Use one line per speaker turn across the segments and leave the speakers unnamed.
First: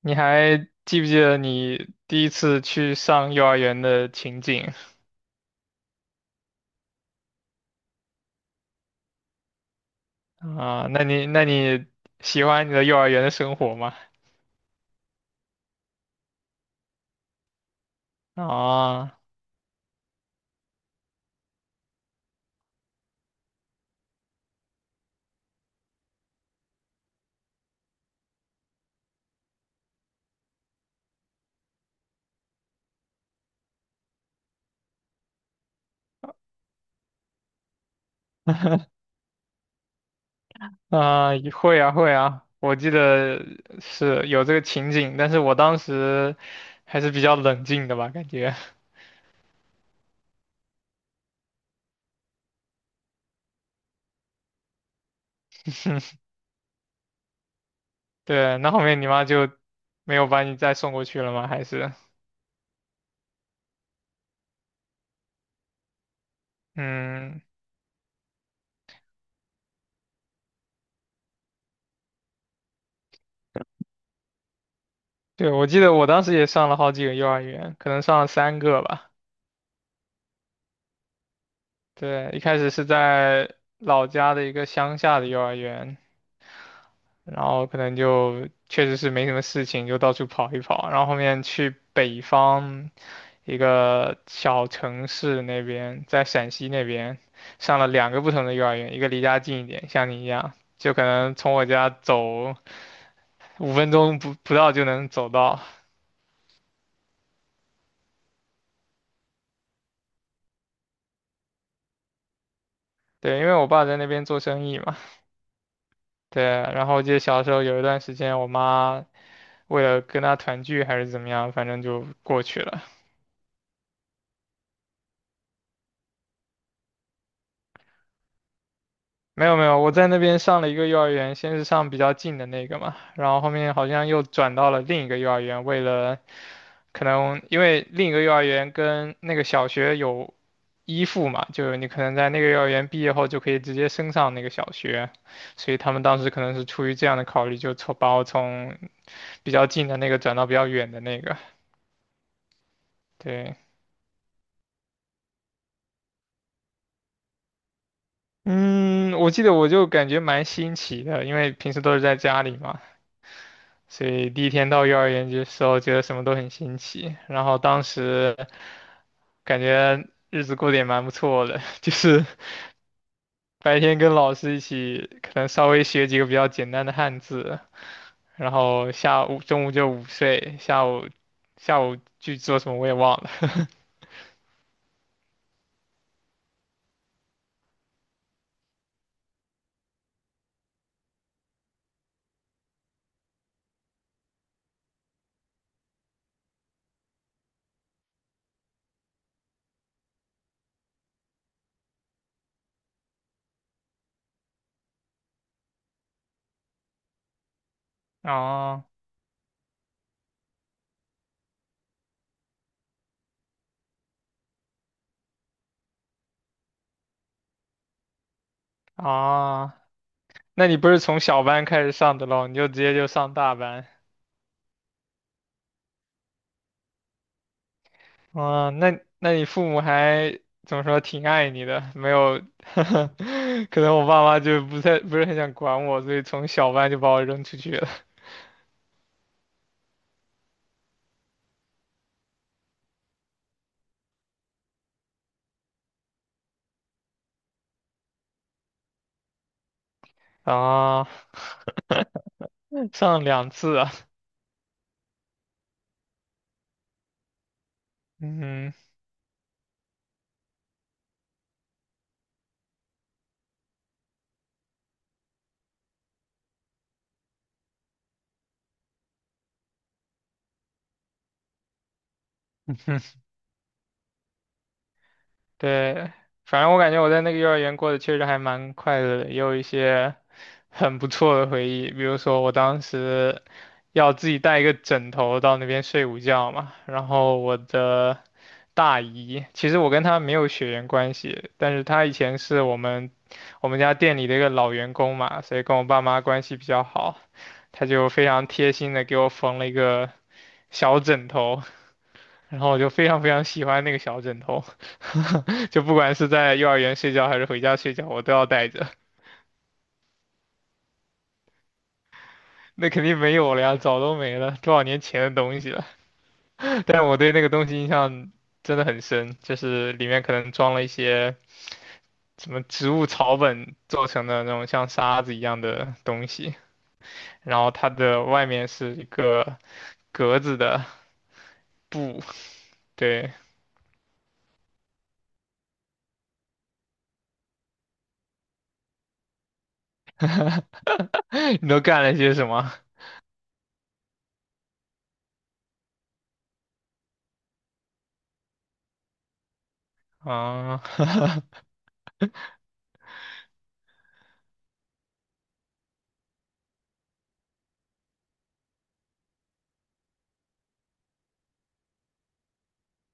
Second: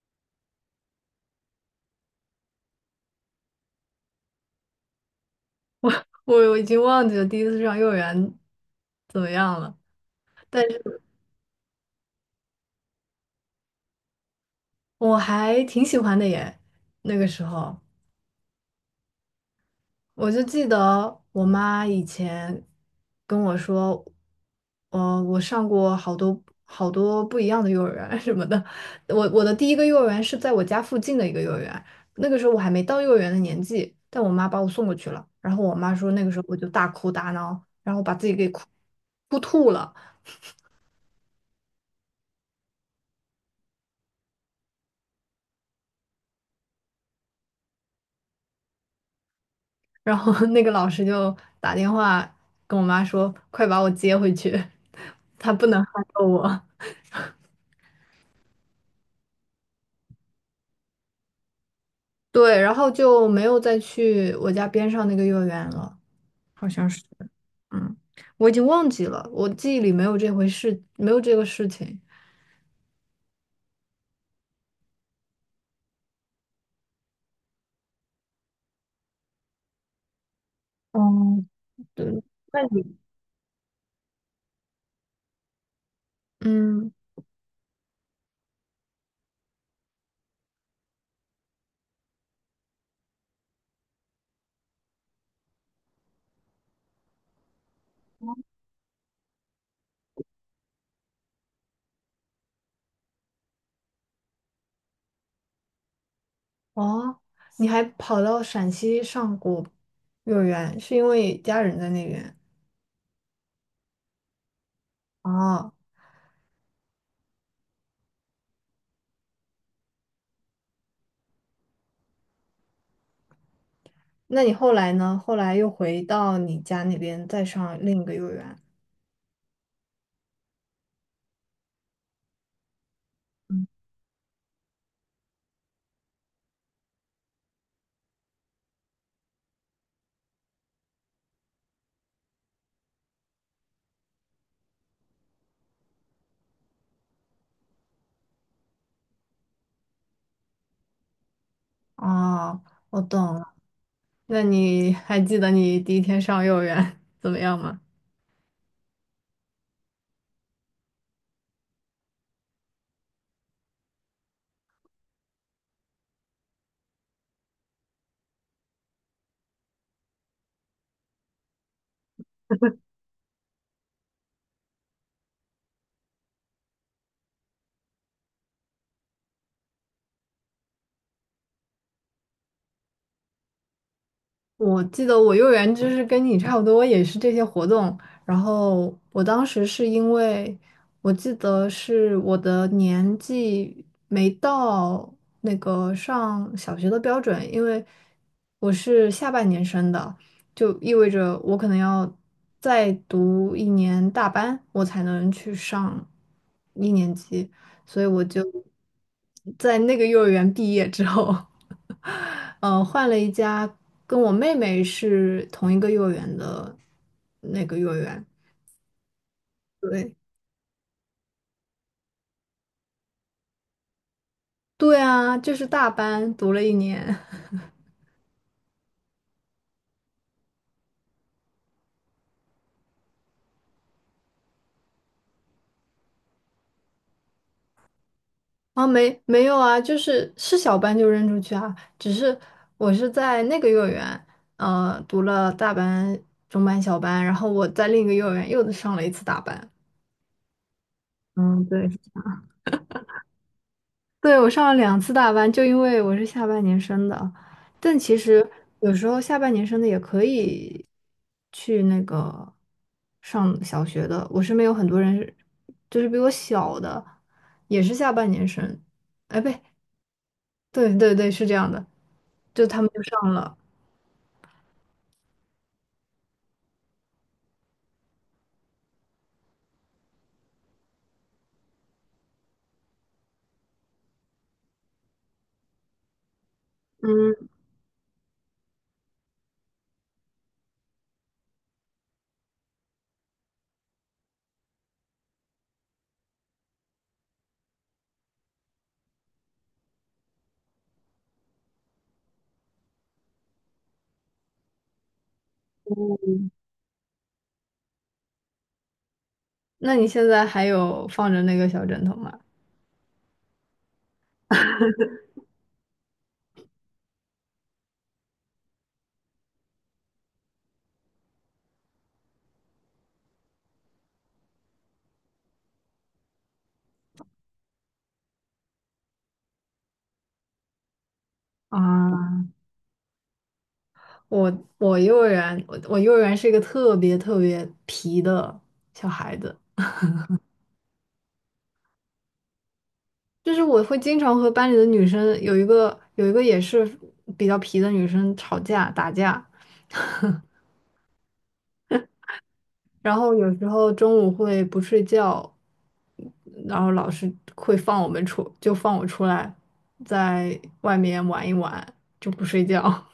你还记不记得你第一次去上幼儿园的情景？
我已经忘记了第一次上幼儿园怎么样了，但
啊？
是
那你喜欢你的幼儿园的生活吗？
我还挺喜欢的耶。那个时候，
啊
我就记得我妈以前跟我说，我上过好多好多不一样的幼儿园 什么的。我的第一个幼儿园是在我家附近的一个幼儿园，那个时候我还没到幼儿园的年纪，但我妈把我送过去了。然后我妈说，那个时候我就大哭大闹，然后把自己给哭吐了。
会啊会啊，我记得是有这个情景，但是我当时还是比较冷静的吧，感觉。
然后那个老师就打电话跟我妈说，快把我接回去，他不能害到我。
对，那后面你妈就没有把你再送过去了吗？还是
对，然后就没有再去我家边上那个幼儿园了，好像是，
嗯，
嗯，我已经忘记了，我记忆里没有这回事，没有这个事情。
对，我记得我当时也上了好几个幼儿园，可能上了3个吧。
嗯，对，
对，一开
那
始是
你，
在老家的一个乡下的幼儿园，
嗯，
然后可能就确实是没什么事情，就到处跑一跑，然后后面去北方一个小城市那边，在陕西那边上了2个不同的幼儿园，一个离家近一点，像你一样，就可能从我家走5分钟不到就能走到。
哦，你还跑到陕西上过幼儿园，是因为家人在那边？
对，因为我爸在那边做生意嘛，
哦。
对，然后我记得小时候有一段时间，我妈为了跟他团聚还是怎么样，反正就过去了。
那你后来呢？后来又回到你家那边再上另一个幼儿园。
没有没有，我在那边上了一个幼儿园，先是上比较近的那个嘛，然后后面好像又转到了另一个幼儿园，为了可能因为另一个幼儿园跟那个小学有依附嘛，就是你可能在那个幼儿园毕业后就可以直接升上那个小学，所以他们当时可能是出于这样的考虑，就从把我从比较近的那个转到比较远的那个，
哦，我懂了。
对。
那你还记得你第一天上幼儿园 怎么样吗？
嗯，我记得我就感觉蛮新奇的，因为平时都是在家里嘛，所以第一天到幼儿园的时候，觉得什么都很新奇。然后当时感觉日子过得也蛮不错的，就是白天跟老师一起，可能稍微学几个比较简单的汉字，然后下午中午就午睡，下午去做什么我也忘了。
我记得我幼儿园就是跟你差不多，也是这些活动。然后我当时是因为，我记得是我的年纪没到那个上小学的标准，因为我是下半年生的，就意味着我可能要再读一年大班，我才能去上一年级。所以我 就
啊
在那个幼儿园毕业之后，换了一家跟我妹妹是同一个幼儿园的那个幼儿园。
啊，
对，
那你不是从小班开始上的咯？你就直接就上大班？
对啊，就是大班读了一年。
啊，那那你父母还怎么说，挺爱你的，没有。可能我爸妈就不是很想管我，所以从小班就把我扔出去了。
啊，没没有啊，就是小班就扔出去啊，只是我是在那个幼儿园，读了大班、中班、小班，然后我在另一个幼儿园又上了一次大班。
啊，
嗯，对。
上2次啊，
对，我上了两次大班，就因为我是下半年生的。但其实
嗯，
有时候下半年生的也可以去那个上小学的。我身边有很多人是，就是比我小的，也是下半年生。哎，不对，对对，是这样的，就他们就上了。
对，反正我感觉我在那个幼儿园过得确实还蛮快乐的，也有一些很不错的回忆。比如说，我当时要自己带一个枕头到那边睡午觉嘛，然
嗯，
后我的大姨，其实我跟她没有血缘关系，但是她以前是我们家店里的一个老员工嘛，所以跟我爸妈关系比较好，她就非常贴心的给我缝了一个小枕头，然后我就非常非常喜欢那个小枕头，就不管是在幼儿园睡觉还是回家睡觉，我都要带着。
那你现在还有放着那个小枕头吗？
那肯定没有了呀，早都没了，多少年前的东西了。但我对那个东西印象真的很深，就是里面可能装了一些什么植物草本做成的那种像沙子一样的东西，然后它的外面是一个格子的布。
啊，
对，
我幼儿园，我幼儿园是一个特别特别皮的小孩子。
你都干了些什么？
就是我会经常和班里的女生有一个也是比较皮的女生吵架打架，
啊，
然后有时候中午会不睡觉，然后老师会放我们出，就放我出来，在外面玩一玩，就不睡觉。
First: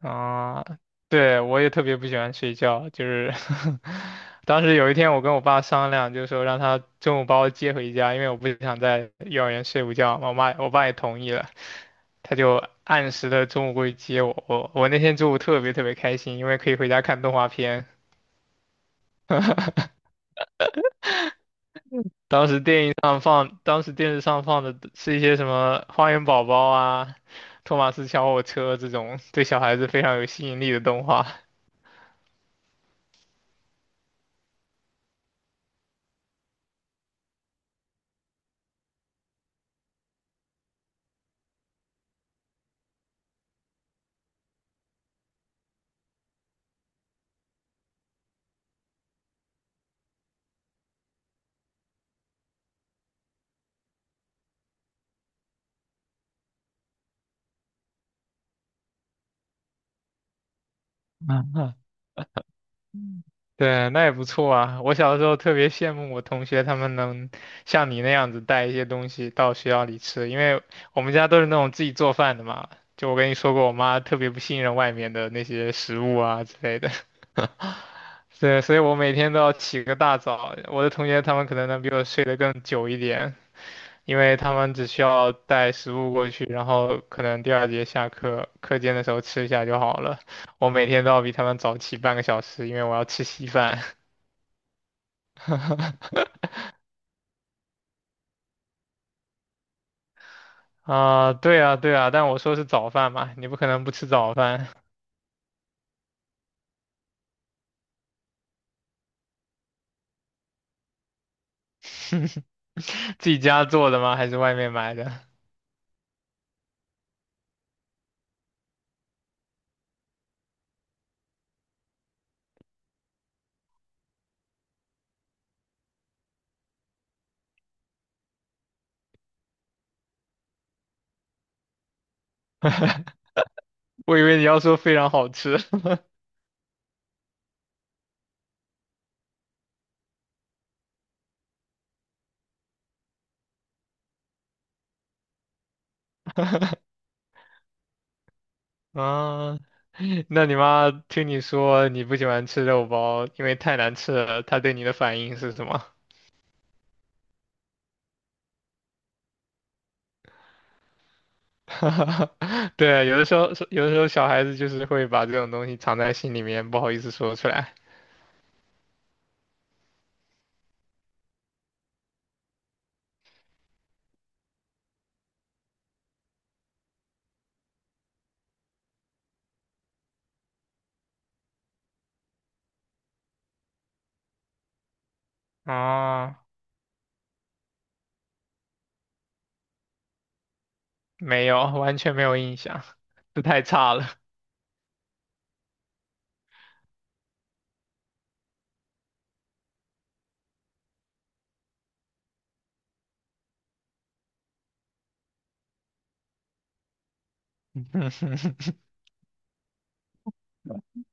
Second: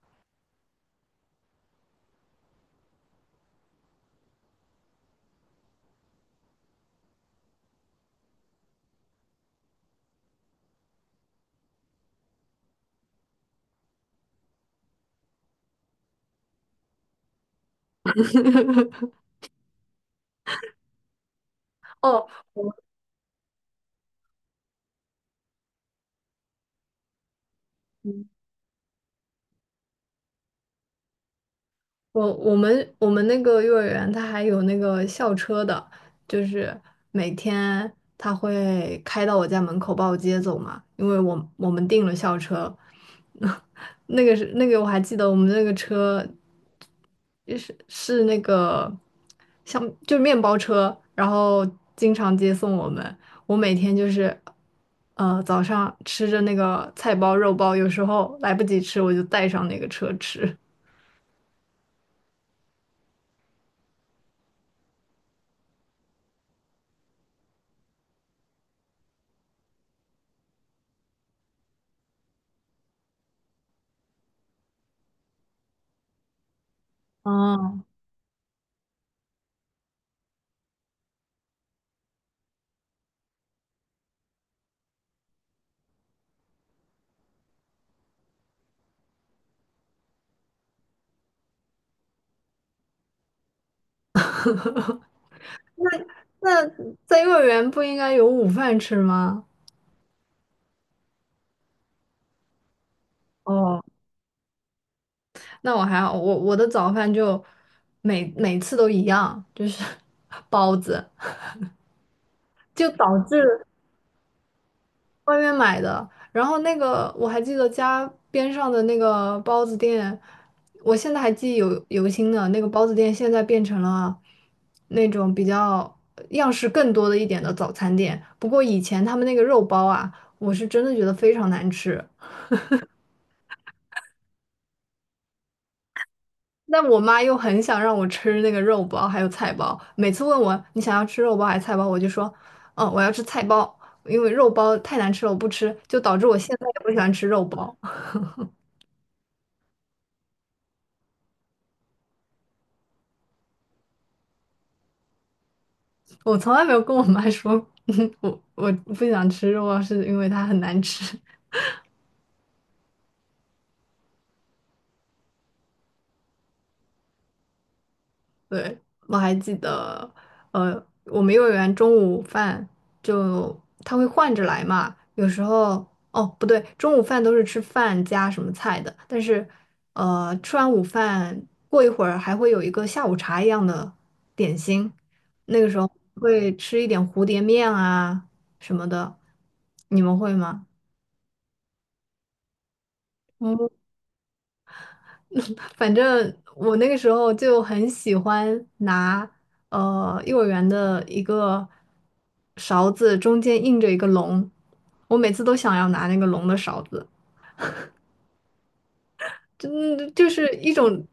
啊，对，我也特别不喜欢睡觉，就是 当时有一天我跟我爸商量，就是说让他中午把我接回家，因为我不想在幼儿园睡午觉嘛，我妈我爸也同意了，他就按时的中午过去接我。我那天中午特别特别开心，因为可以回家看动画片。
哦，
当时
我
电影上放，当时电视上放的是一些什么《花园宝宝》啊、《托马斯小火车》这种对小孩子非常有吸引力的动画。
我们那个幼儿园，它还有那个校车的，就是每天它会开到我家门口把我接走嘛，因为我们订了校车，那个是那个我还记得我们那个车就是那个像就是面包车，然后经常接送我们。我每天就是早上吃着那个菜包肉包，有时候来不及吃，我就带上那个车吃。
对，那也不错啊。我小时候特别羡慕我同学，他们能像你那样子带一些东西到学校里吃，因为我们家都是那种自己做饭的嘛。就我跟你说过，我妈特别不信任外面的那些食物啊之类的。
哦，
对，所以我每天都要起个大早。我的同学他们可能能比我睡得更久一点，因为他们只需要带食物过去，然后可能第2节下课课间的时候吃一下就好了。我每天都要比他们早起半个小时，因为我要吃稀饭。
那在幼儿园不应该有午饭吃吗？
啊，对啊，对啊，但我说是早饭嘛，你不可
哦，
能不吃早饭。
那我还好，我的早饭就每每次都一样，就是 包子，就导
自己家
致
做的吗？还是外面买的？
外面买的。然后那个我还记得家边上的那个包子店，我现在还记忆犹新呢。那个包子店现在变成了那种比较样式更多的一点的早餐店。不过以前他们那个肉包啊，我是真的觉得非常难吃。
我以为你要说非常好吃。
但我妈又很想让我吃那个肉包还有菜包，每次问我你想要吃肉包还是菜包，我就说，嗯，我要吃菜包，因为肉包太难吃了，我不吃，就导致我现在也不喜欢吃肉包。
啊，那你妈听你说你不喜欢吃肉包，因为太难吃了，她对你的反应是什么？
我从来没有跟我妈说，我不想吃肉包，是因为它很难吃。
对啊，有的时候，有的时候小孩子就是会把这种东西藏在心里面，不好意思说出来。
对，我还记得，呃，我们幼儿园中午饭就他会换着来嘛，有时候哦不对，中午饭都是吃饭加什么菜的，但是吃完午饭过一会儿还会有一个下午茶一样的点心，那个时候
啊，
会吃一点蝴蝶面啊什么的，你们会吗？
没有，完全没有印象，这太差了。
反正我那个时候就很喜欢拿幼儿园的一个勺子，中间印着一个龙，我每次都想要拿那个龙的勺子，真就是一种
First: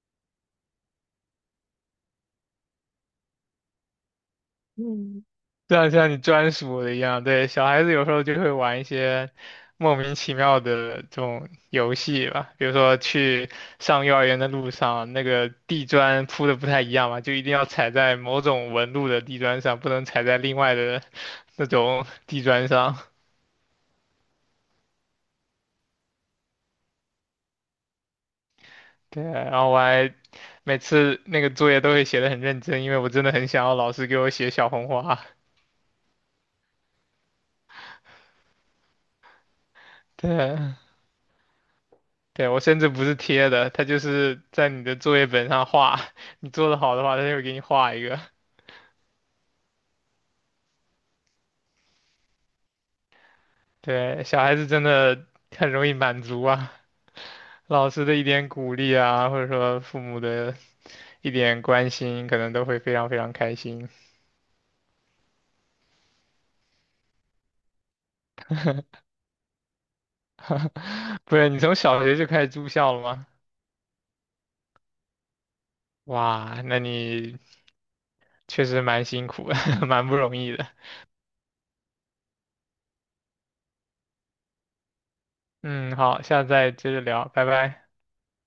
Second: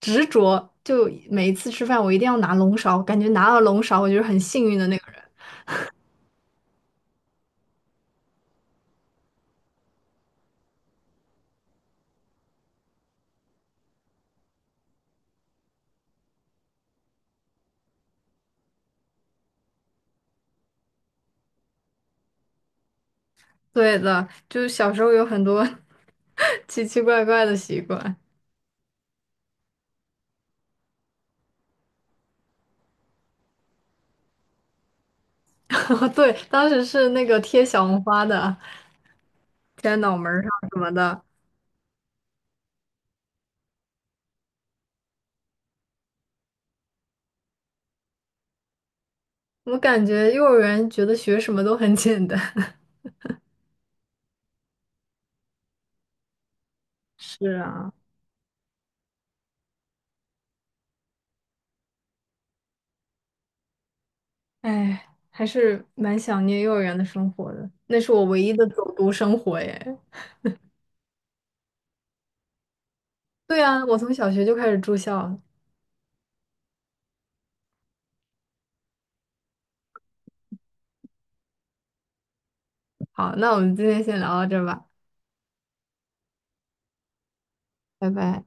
执着。就每一次吃饭，我一定要拿龙勺，感觉拿了龙勺，我就是很幸运的那个人。
嗯，像你专属的一样，对，小孩子有时候就会玩一些莫名其妙的这种游戏吧，比如说去上幼儿园的路上，那个地砖铺的不太一样嘛，就一定要踩在某种纹路的地砖上，不能踩在另外的那种 地砖上。
对的，就是小时候有很多 奇奇怪怪的习惯。
对，然后我还每次那个作业都会写的很认真，因为我真的很想要老师给我写小红花。
对，当时是那个贴小红花的，贴在脑门儿上
对，
什么的。
对，我甚至不是贴的，他就是在你的作业本上画，你做的好的话，他就会给你画一个。
我感觉幼儿园觉得学什么都很简单。
对，小孩子真的很容易满足啊，
是
老
啊，
师的一点鼓励啊，或者说父母的一点关心，可能都会非常非常开心。
哎，还是蛮想念幼儿园的生活的，那是我唯一的走读生活耶。
不是，你从小学就开始住校了吗？
对啊，我从小学就开始住校了。
哇，那你确实蛮辛苦的，蛮不容易的。
好，那我们今天先聊到这儿吧，
嗯，好，下次再接着聊，拜拜。
拜拜。